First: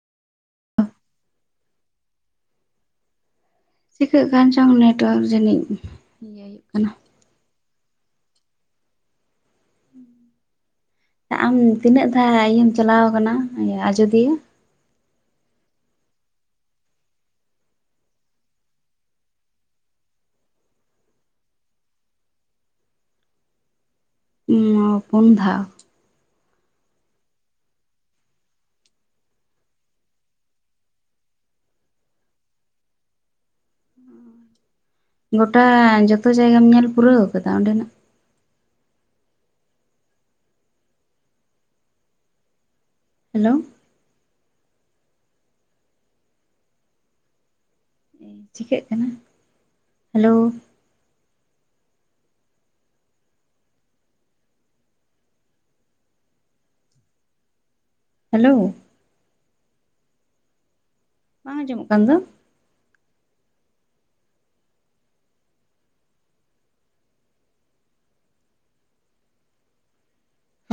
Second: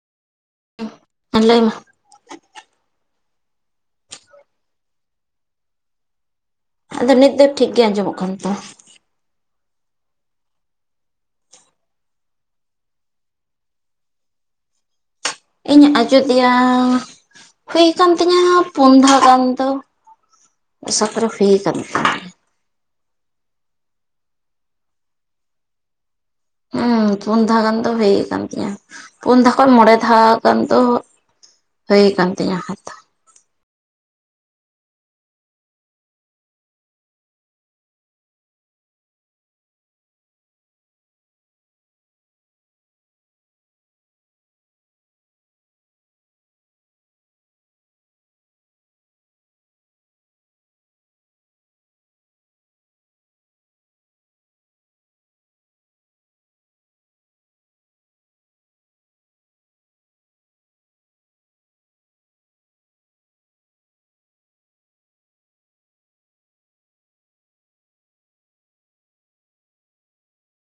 ᱦᱚᱸ ᱢᱟ ᱞᱟᱭ ᱢᱮ᱾ ᱪᱤᱠᱟᱹᱜ ᱠᱟᱱ ᱪᱚᱝ ᱱᱮᱴᱣᱟᱨᱠ ᱡᱟᱹᱱᱤᱡ ᱤᱭᱟᱹ ᱦᱩᱭᱩᱜ ᱠᱟᱱᱟ᱾ ᱟᱫᱚ ᱱᱤᱛ ᱫᱚ ᱴᱷᱤᱠ ᱜᱮ ᱟᱸᱡᱚᱢᱚᱜ ᱠᱟᱱ ᱛᱚ᱾ ᱟᱢ ᱛᱤᱱᱟᱹᱜ ᱫᱷᱟᱣ ᱤᱭᱟᱹᱢ ᱪᱟᱞᱟᱣ ᱟᱠᱟᱱᱟ ᱟᱡᱚᱫᱤᱭᱟᱹ? ᱤᱧ ᱟᱡᱚᱫᱤᱭᱟᱹ ᱦᱩᱭ ᱠᱟᱱ ᱛᱤᱧᱟᱹ ᱯᱩᱱ ᱫᱷᱟᱣ ᱜᱟᱱ ᱫᱚ᱾ ᱟᱥᱟ ᱠᱚᱨᱮ ᱦᱩᱭ ᱠᱟᱱ ᱛᱤᱧᱟ᱾ ᱤᱧ ᱢᱟ ᱯᱩᱱ ᱫᱷᱟᱣ᱾ ᱦᱮᱸ ᱯᱩᱱ ᱫᱷᱟᱣ ᱜᱟᱱ ᱫᱚ ᱦᱩᱭ ᱠᱟᱱ ᱛᱤᱧᱟᱹ ᱯᱩᱱ ᱫᱷᱟᱣ ᱠᱷᱚᱱ ᱢᱚᱬᱮ ᱫᱷᱟᱣ ᱜᱟᱱ ᱫᱚ ᱦᱩᱭ ᱠᱟᱱ ᱛᱤᱧᱟᱹ ᱠᱷᱟᱡ ᱛᱚ᱾ ᱜᱚᱴᱟ ᱡᱚᱛᱚ ᱡᱟᱭᱜᱟᱢ ᱧᱮᱞ ᱯᱩᱨᱟᱹᱣ ᱟᱠᱟᱫᱟ ᱚᱸᱰᱮᱱᱟᱜ? ᱦᱮᱞᱳ ᱪᱤᱠᱟᱹᱜ ᱠᱟᱱᱟ ᱦᱮᱞᱳ᱾ ᱦᱮᱞᱳ ᱵᱟᱝ ᱟᱸᱡᱚᱢᱚᱜ ᱠᱟᱱ ᱫᱚ?